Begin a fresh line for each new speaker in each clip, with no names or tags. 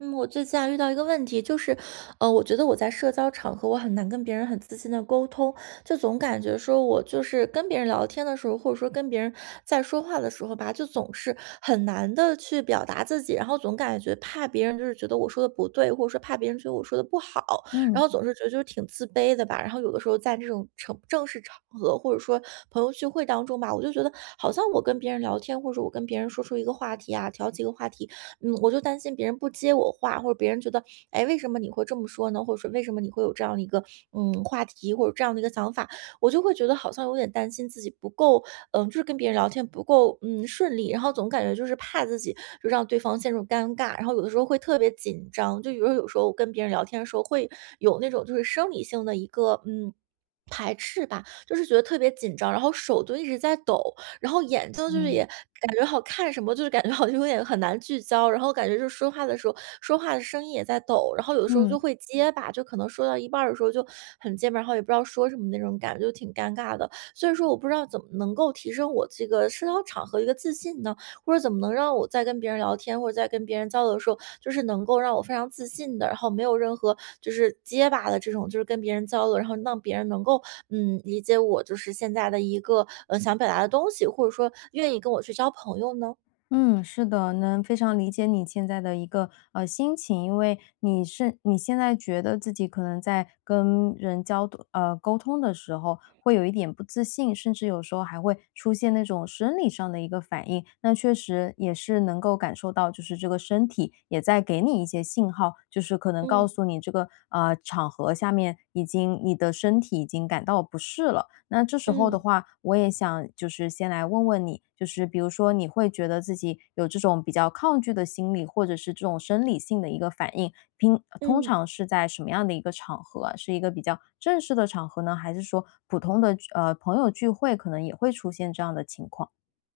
嗯，我最近啊遇到一个问题，就是，我觉得我在社交场合我很难跟别人很自信的沟通，就总感觉说我就是跟别人聊天的时候，或者说跟别人在说话的时候吧，就总是很难的去表达自己，然后总感觉怕别人就是觉得我说的不对，或者说怕别人觉得我说的不好，然
嗯。
后总是觉得就是挺自卑的吧。然后有的时候在这种正式场合，或者说朋友聚会当中吧，我就觉得好像我跟别人聊天，或者我跟别人说出一个话题啊，挑起一个话题，我就担心别人不接我话，或者别人觉得，哎，为什么你会这么说呢？或者说为什么你会有这样的一个话题或者这样的一个想法，我就会觉得好像有点担心自己不够，就是跟别人聊天不够顺利，然后总感觉就是怕自己就让对方陷入尴尬，然后有的时候会特别紧张，就比如说有时候我跟别人聊天的时候会有那种就是生理性的一个排斥吧，就是觉得特别紧张，然后手就一直在抖，然后眼睛就是也
嗯。
感觉好看什么，就是感觉好像有点很难聚焦，然后感觉就说话的时候，说话的声音也在抖，然后有的时候就
嗯
会结巴，就可能说到一半儿的时候就很结巴，然后也不知道说什么那种感觉，就挺尴尬的。所以说，我不知道怎么能够提升我这个社交场合一个自信呢？或者怎么能让我在跟别人聊天或者在跟别人交流的时候，就是能够让我非常自信的，然后没有任何就是结巴的这种，就是跟别人交流，然后让别人能够理解我就是现在的一个想表达的东西，或者说愿意跟我去交朋友呢？
嗯，是的，能非常理解你现在的一个，心情。因为你现在觉得自己可能在跟人交沟通的时候会有一点不自信，甚至有时候还会出现那种生理上的一个反应。那确实也是能够感受到，就是这个身体也在给你一些信号，就是可能告
嗯
诉你这个，场合下面已经你的身体已经感到不适了。那这时候的
嗯
话，我也想就是先来问问你，就是比如说你会觉得自己有这种比较抗拒的心理，或者是这种生理性的一个反应，平通
嗯。
常是在什么样的一个场合啊是一个比较正式的场合呢，还是说普通的朋友聚会可能也会出现这样的情况？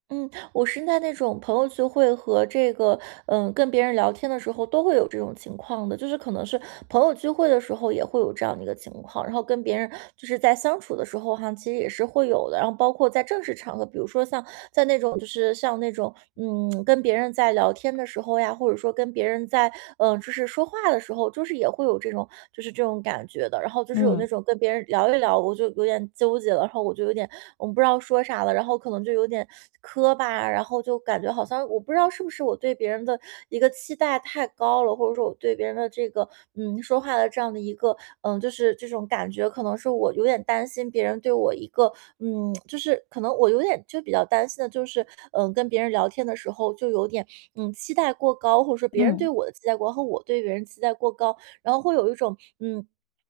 嗯，我是在那种朋友聚会和这个，跟别人聊天的时候都会有这种情况的，就是可能是朋友聚会的时候也会有这样的一个情况，然后跟别人就是在相处的时候哈，其实也是会有的。然后包括在正式场合，比如说像在那种就是像那种跟别人在聊天的时候呀，或者说跟别人在就是说话的时候，就是也会有这种就是这种感觉的。然后就是有那
嗯
种跟别人聊一聊，我就有点纠结了，然后我就有点我不知道说啥了，然后可能就有点磕巴，然后就感觉好像我不知道是不是我对别人的一个期待太高了，或者说我对别人的这个说话的这样的一个就是这种感觉，可能是我有点担心别人对我一个就是可能我有点就比较担心的就是跟别人聊天的时候就有点期待过高，或者说别人对
嗯
我的期待过高和我对别人期待过高，然后会有一种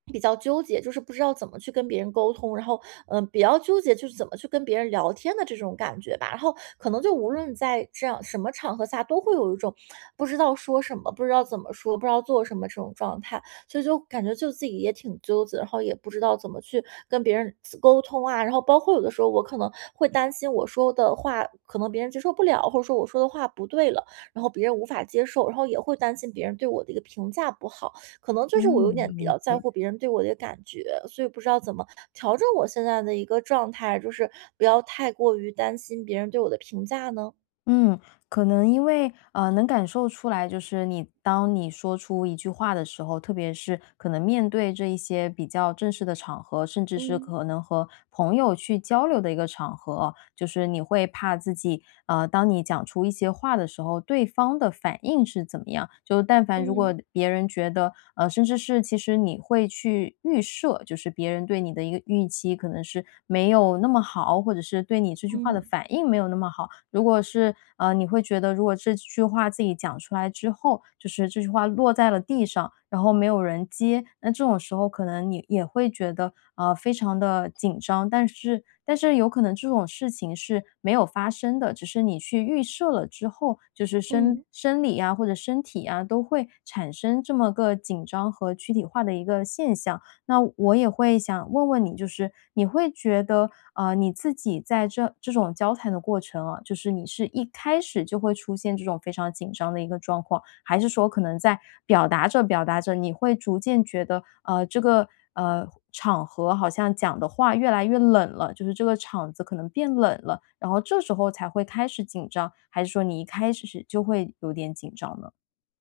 比较纠结，就是不知道怎么去跟别人沟通，然后，比较纠结就是怎么去跟别人聊天的这种感觉吧。然后可能就无论在这样什么场合下，都会有一种不知道说什么、不知道怎么说、不知道做什么这种状态，所以就感觉就自己也挺纠结，然后也不知道怎么去跟别人沟通啊。然后包括有的时候我可能会担心我说的话可能别人接受不了，或者说我说的话不对了，然后别人无法接受，然后也会担心别人对我的一个评价不好。可能就是我有
嗯，
点比
理
较在
解。
乎别人对我的感觉，所以不知道怎么调整我现在的一个状态，就是不要太过于担心别人对我的评价呢？
嗯，可能因为能感受出来，就是你当你说出一句话的时候，特别是可能面对这一些比较正式的场合，甚至是
嗯
可能和朋友去交流的一个场合，就是你会怕自己当你讲出一些话的时候，对方的反应是怎么样？就但凡如
嗯
果别人觉得甚至是其实你会去预设，就是别人对你的一个预期可能是没有那么好。好，或者是对你这句话的
嗯
反应没有那么好。如果是你会觉得如果这句话自己讲出来之后，就是这句话落在了地上，然后没有人接，那这种时候可能你也会觉得非常的紧张，但是有可能这种事情是没有发生的，只是你去预设了之后，就是生
嗯。
生理啊或者身体啊都会产生这么个紧张和躯体化的一个现象。那我也会想问问你，就是你会觉得，你自己在这这种交谈的过程啊，就是你是一开始就会出现这种非常紧张的一个状况，还是说可能在表达着，你会逐渐觉得，这个场合好像讲的话越来越冷了，就是这个场子可能变冷了，然后这时候才会开始紧张，还是说你一开始就会有点紧张呢？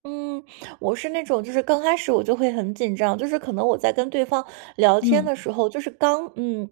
嗯，我是那种就是刚开始我就会很紧张，就是可能我在跟对方聊天
嗯
的时候，就是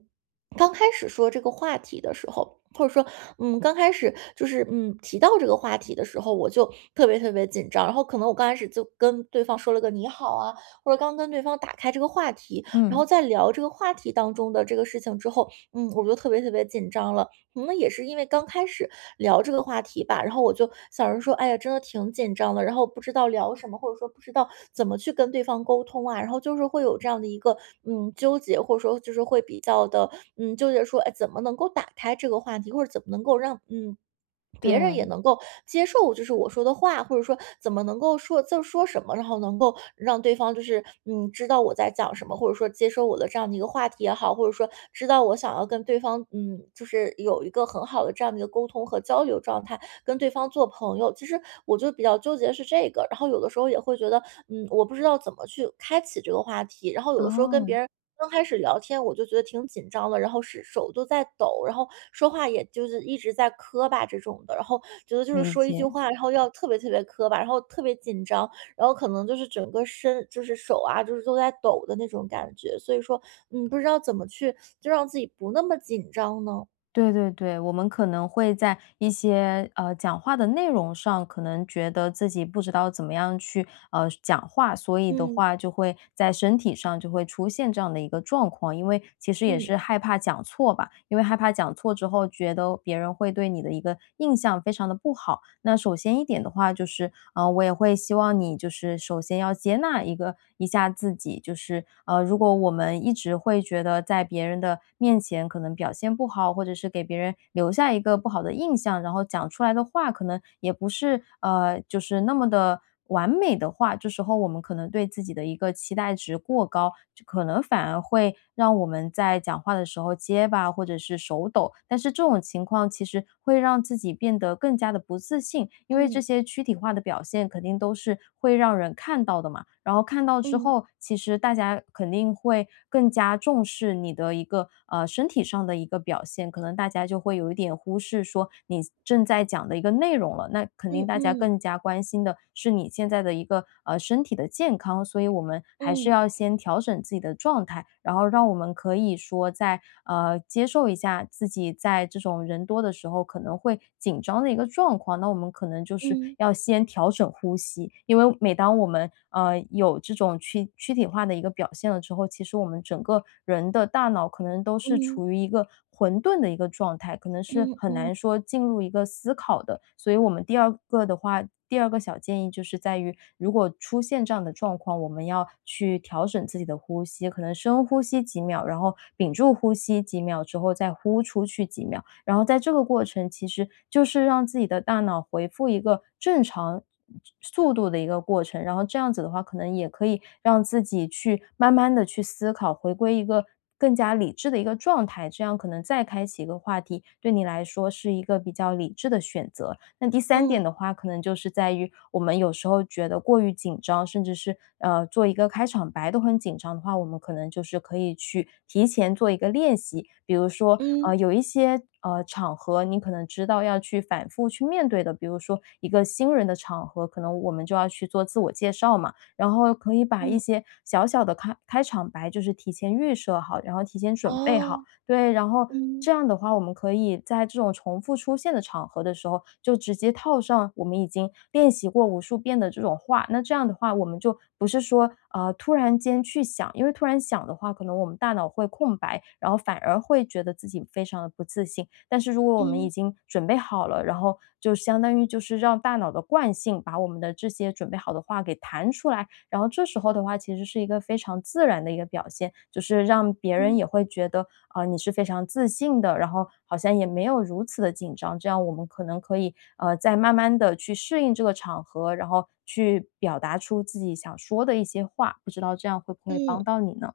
刚开始说这个话题的时候，或者说刚开始就是提到这个话题的时候，我就特别特别紧张。然后可能我刚开始就跟对方说了个你好啊，或者刚跟对方打开这个话题，然后
嗯，
在聊这个话题当中的这个事情之后，我就特别特别紧张了。可能也是因为刚开始聊这个话题吧，然后我就想着说，哎呀，真的挺紧张的，然后不知道聊什么，或者说不知道怎么去跟对方沟通啊，然后就是会有这样的一个纠结，或者说就是会比较的纠结说，哎，怎么能够打开这个话题，或者怎么能够让别人也
对，
能够接受，就是我说的话，或者说怎么能够说就说什么，然后能够让对方就是知道我在讲什么，或者说接受我的这样的一个话题也好，或者说知道我想要跟对方就是有一个很好的这样的一个沟通和交流状态，跟对方做朋友。其实我就比较纠结是这个，然后有的时候也会觉得我不知道怎么去开启这个话题，然后有的时候跟别
哦，
人刚开始聊天我就觉得挺紧张的，然后是手都在抖，然后说话也就是一直在磕巴这种的，然后觉得就是
理
说一句
解。
话，然后要特别特别磕巴，然后特别紧张，然后可能就是整个身就是手啊，就是都在抖的那种感觉，所以说，不知道怎么去就让自己不那么紧张呢？
对对对，我们可能会在一些讲话的内容上，可能觉得自己不知道怎么样去讲话，所以的
嗯
话就会在身体上就会出现这样的一个状况，因为其实也
嗯
是害怕讲错吧，因为害怕讲错之后，觉得别人会对你的一个印象非常的不好。那首先一点的话，就是我也会希望你就是首先要接纳一个一下自己，就是如果我们一直。只会觉得在别人的面前可能表现不好，或者是给别人留下一个不好的印象，然后讲出来的话可能也不是就是那么的完美的话，这时候我们可能对自己的一个期待值过高，就可能反而会让我们在讲话的时候结巴或者是手抖。但是这种情况其实会让自己变得更加的不自信，因为这
嗯
些躯体化的表现肯定都是会让人看到的嘛。然后看到之
嗯
后，其实大家肯定会更加重视你的一个身体上的一个表现，可能大家就会有一点忽视说你正在讲的一个内容了。那肯定
嗯
大家
嗯
更加关心的是你现在的一个身体的健康，所以我们还是
嗯
要先调整自己的状态，然后让我们可以说在接受一下自己在这种人多的时候可能会紧张的一个状况。那我们可能就。就是
嗯
要先调整呼吸。因为每当我们有这种躯体化的一个表现了之后，其实我们整个人的大脑可能都是
嗯
处于一个混沌的一个状态，可能是
嗯
很
嗯
难说进入一个思考的。所以我们第二个的话，第二个小建议就是在于，如果出现这样的状况，我们要去调整自己的呼吸，可能深呼吸几秒，然后屏住呼吸几秒之后再呼出去几秒，然后在这个过程，其实就是让自己的大脑回复一个正常速度的一个过程，然后这样子的话，可能也可以让自己去慢慢的去思考，回归一个更加理智的一个状态，这样可能再开启一个话题，对你来说是一个比较理智的选择。那第三点的
嗯
话，可能就是在于我们有时候觉得过于紧张，甚至是做一个开场白都很紧张的话，我们可能就是可以去提前做一个练习，比如说
嗯
有一些场合你可能知道要去反复去面对的，比如说一个新人的场合，可能我们就要去做自我介绍嘛，然后可以把一
嗯，
些小小的开场白就是提前预设好，然后提前准备好，
哦，
对，然后
嗯
这样的话，我们可以在这种重复出现的场合的时候，就直接套上我们已经练习过无数遍的这种话。那这样的话，我们就不是说，突然间去想，因为突然想的话，可能我们大脑会空白，然后反而会觉得自己非常的不自信。但是如果我们
嗯
已经准备好了，然后就相当于就是让大脑的惯性把我们的这些准备好的话给弹出来，然后这时候的话，其实是一个非常自然的一个表现，就是让别人
嗯
也会觉得啊、你是非常自信的，然后好像也没有如此的紧张。这样我们可能可以再慢慢的去适应这个场合，然后去表达出自己想说的一些话。不知道这样会不会帮
嗯。
到你呢？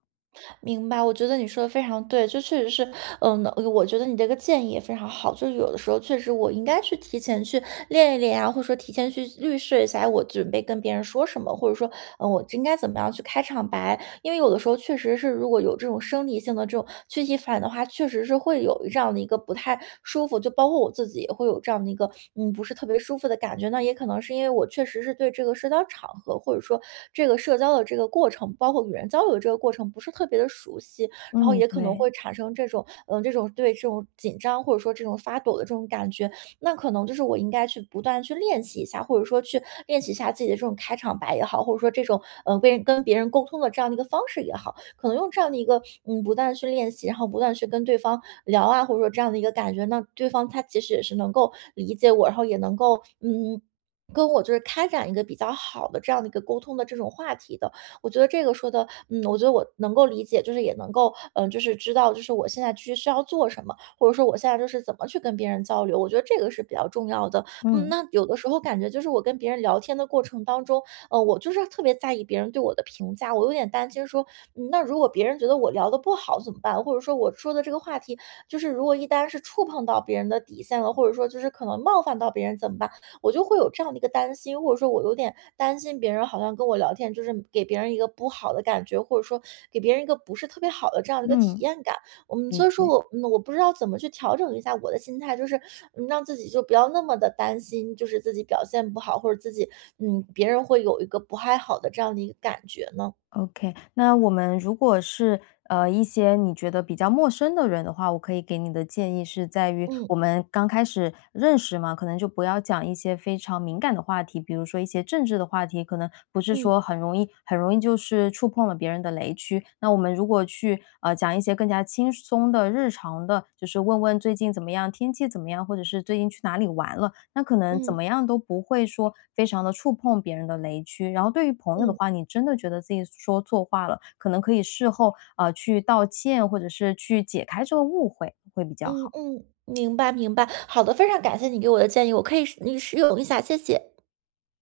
明白，我觉得你说的非常对，就确实是，嗯，我觉得你这个建议也非常好。就是有的时候确实我应该去提前去练一练啊，或者说提前去预示一下，哎我准备跟别人说什么，或者说，我应该怎么样去开场白。因为有的时候确实是，如果有这种生理性的这种躯体反应的话，确实是会有这样的一个不太舒服，就包括我自己也会有这样的一个，不是特别舒服的感觉。那也可能是因为我确实是对这个社交场合，或者说这个社交的这个过程，包括与人交流的这个过程，不是特别的熟悉，然后
嗯，
也可能会
对，
产生这种，这种对这种紧张或者说这种发抖的这种感觉。那可能就是我应该去不断去练习一下，或者说去练习一下自己的这种开场白也好，或者说这种跟别人沟通的这样的一个方式也好，可能用这样的一个不断地去练习，然后不断地去跟对方聊啊，或者说这样的一个感觉，那对方他其实也是能够理解我，然后也能够跟我就是开展一个比较好的这样的一个沟通的这种话题的，我觉得这个说的，我觉得我能够理解，就是也能够，就是知道，就是我现在去需要做什么。或者说我现在就是怎么去跟别人交流，我觉得这个是比较重要的。
嗯
那有的时候感觉就是我跟别人聊天的过程当中，我就是特别在意别人对我的评价，我有点担心说，那如果别人觉得我聊的不好怎么办？或者说我说的这个话题，就是如果一旦是触碰到别人的底线了，或者说就是可能冒犯到别人怎么办？我就会有这样的一个担心，或者说我有点担心别人好像跟我聊天，就是给别人一个不好的感觉，或者说给别人一个不是特别好的这样的一个体
嗯，
验感。
理
所以说
解。
我不知道怎么去调整一下我的心态，就是让自己就不要那么的担心，就是自己表现不好，或者自己别人会有一个不太好的这样的一个感觉呢？
OK,那我们如果是一些你觉得比较陌生的人的话，我可以给你的建议是在于
嗯，
我们刚开始认识嘛，可能就不要讲一些非常敏感的话题，比如说一些政治的话题，可能不是说
嗯，
很容易就是触碰了别人的雷区。那我们如果去讲一些更加轻松的、日常的，就是问问最近怎么样，天气怎么样，或者是最近去哪里玩了，那可能怎
嗯，
么样都不会说非常的触碰别人的雷区。然后对于朋友的
嗯，
话，你真的觉得自己说错话了，可能可以事后啊，去道歉，或者是去解开这个误会，会比较
嗯，
好。
嗯，明白，明白。好的，非常感谢你给我的建议，我可以试你使用一下，谢谢。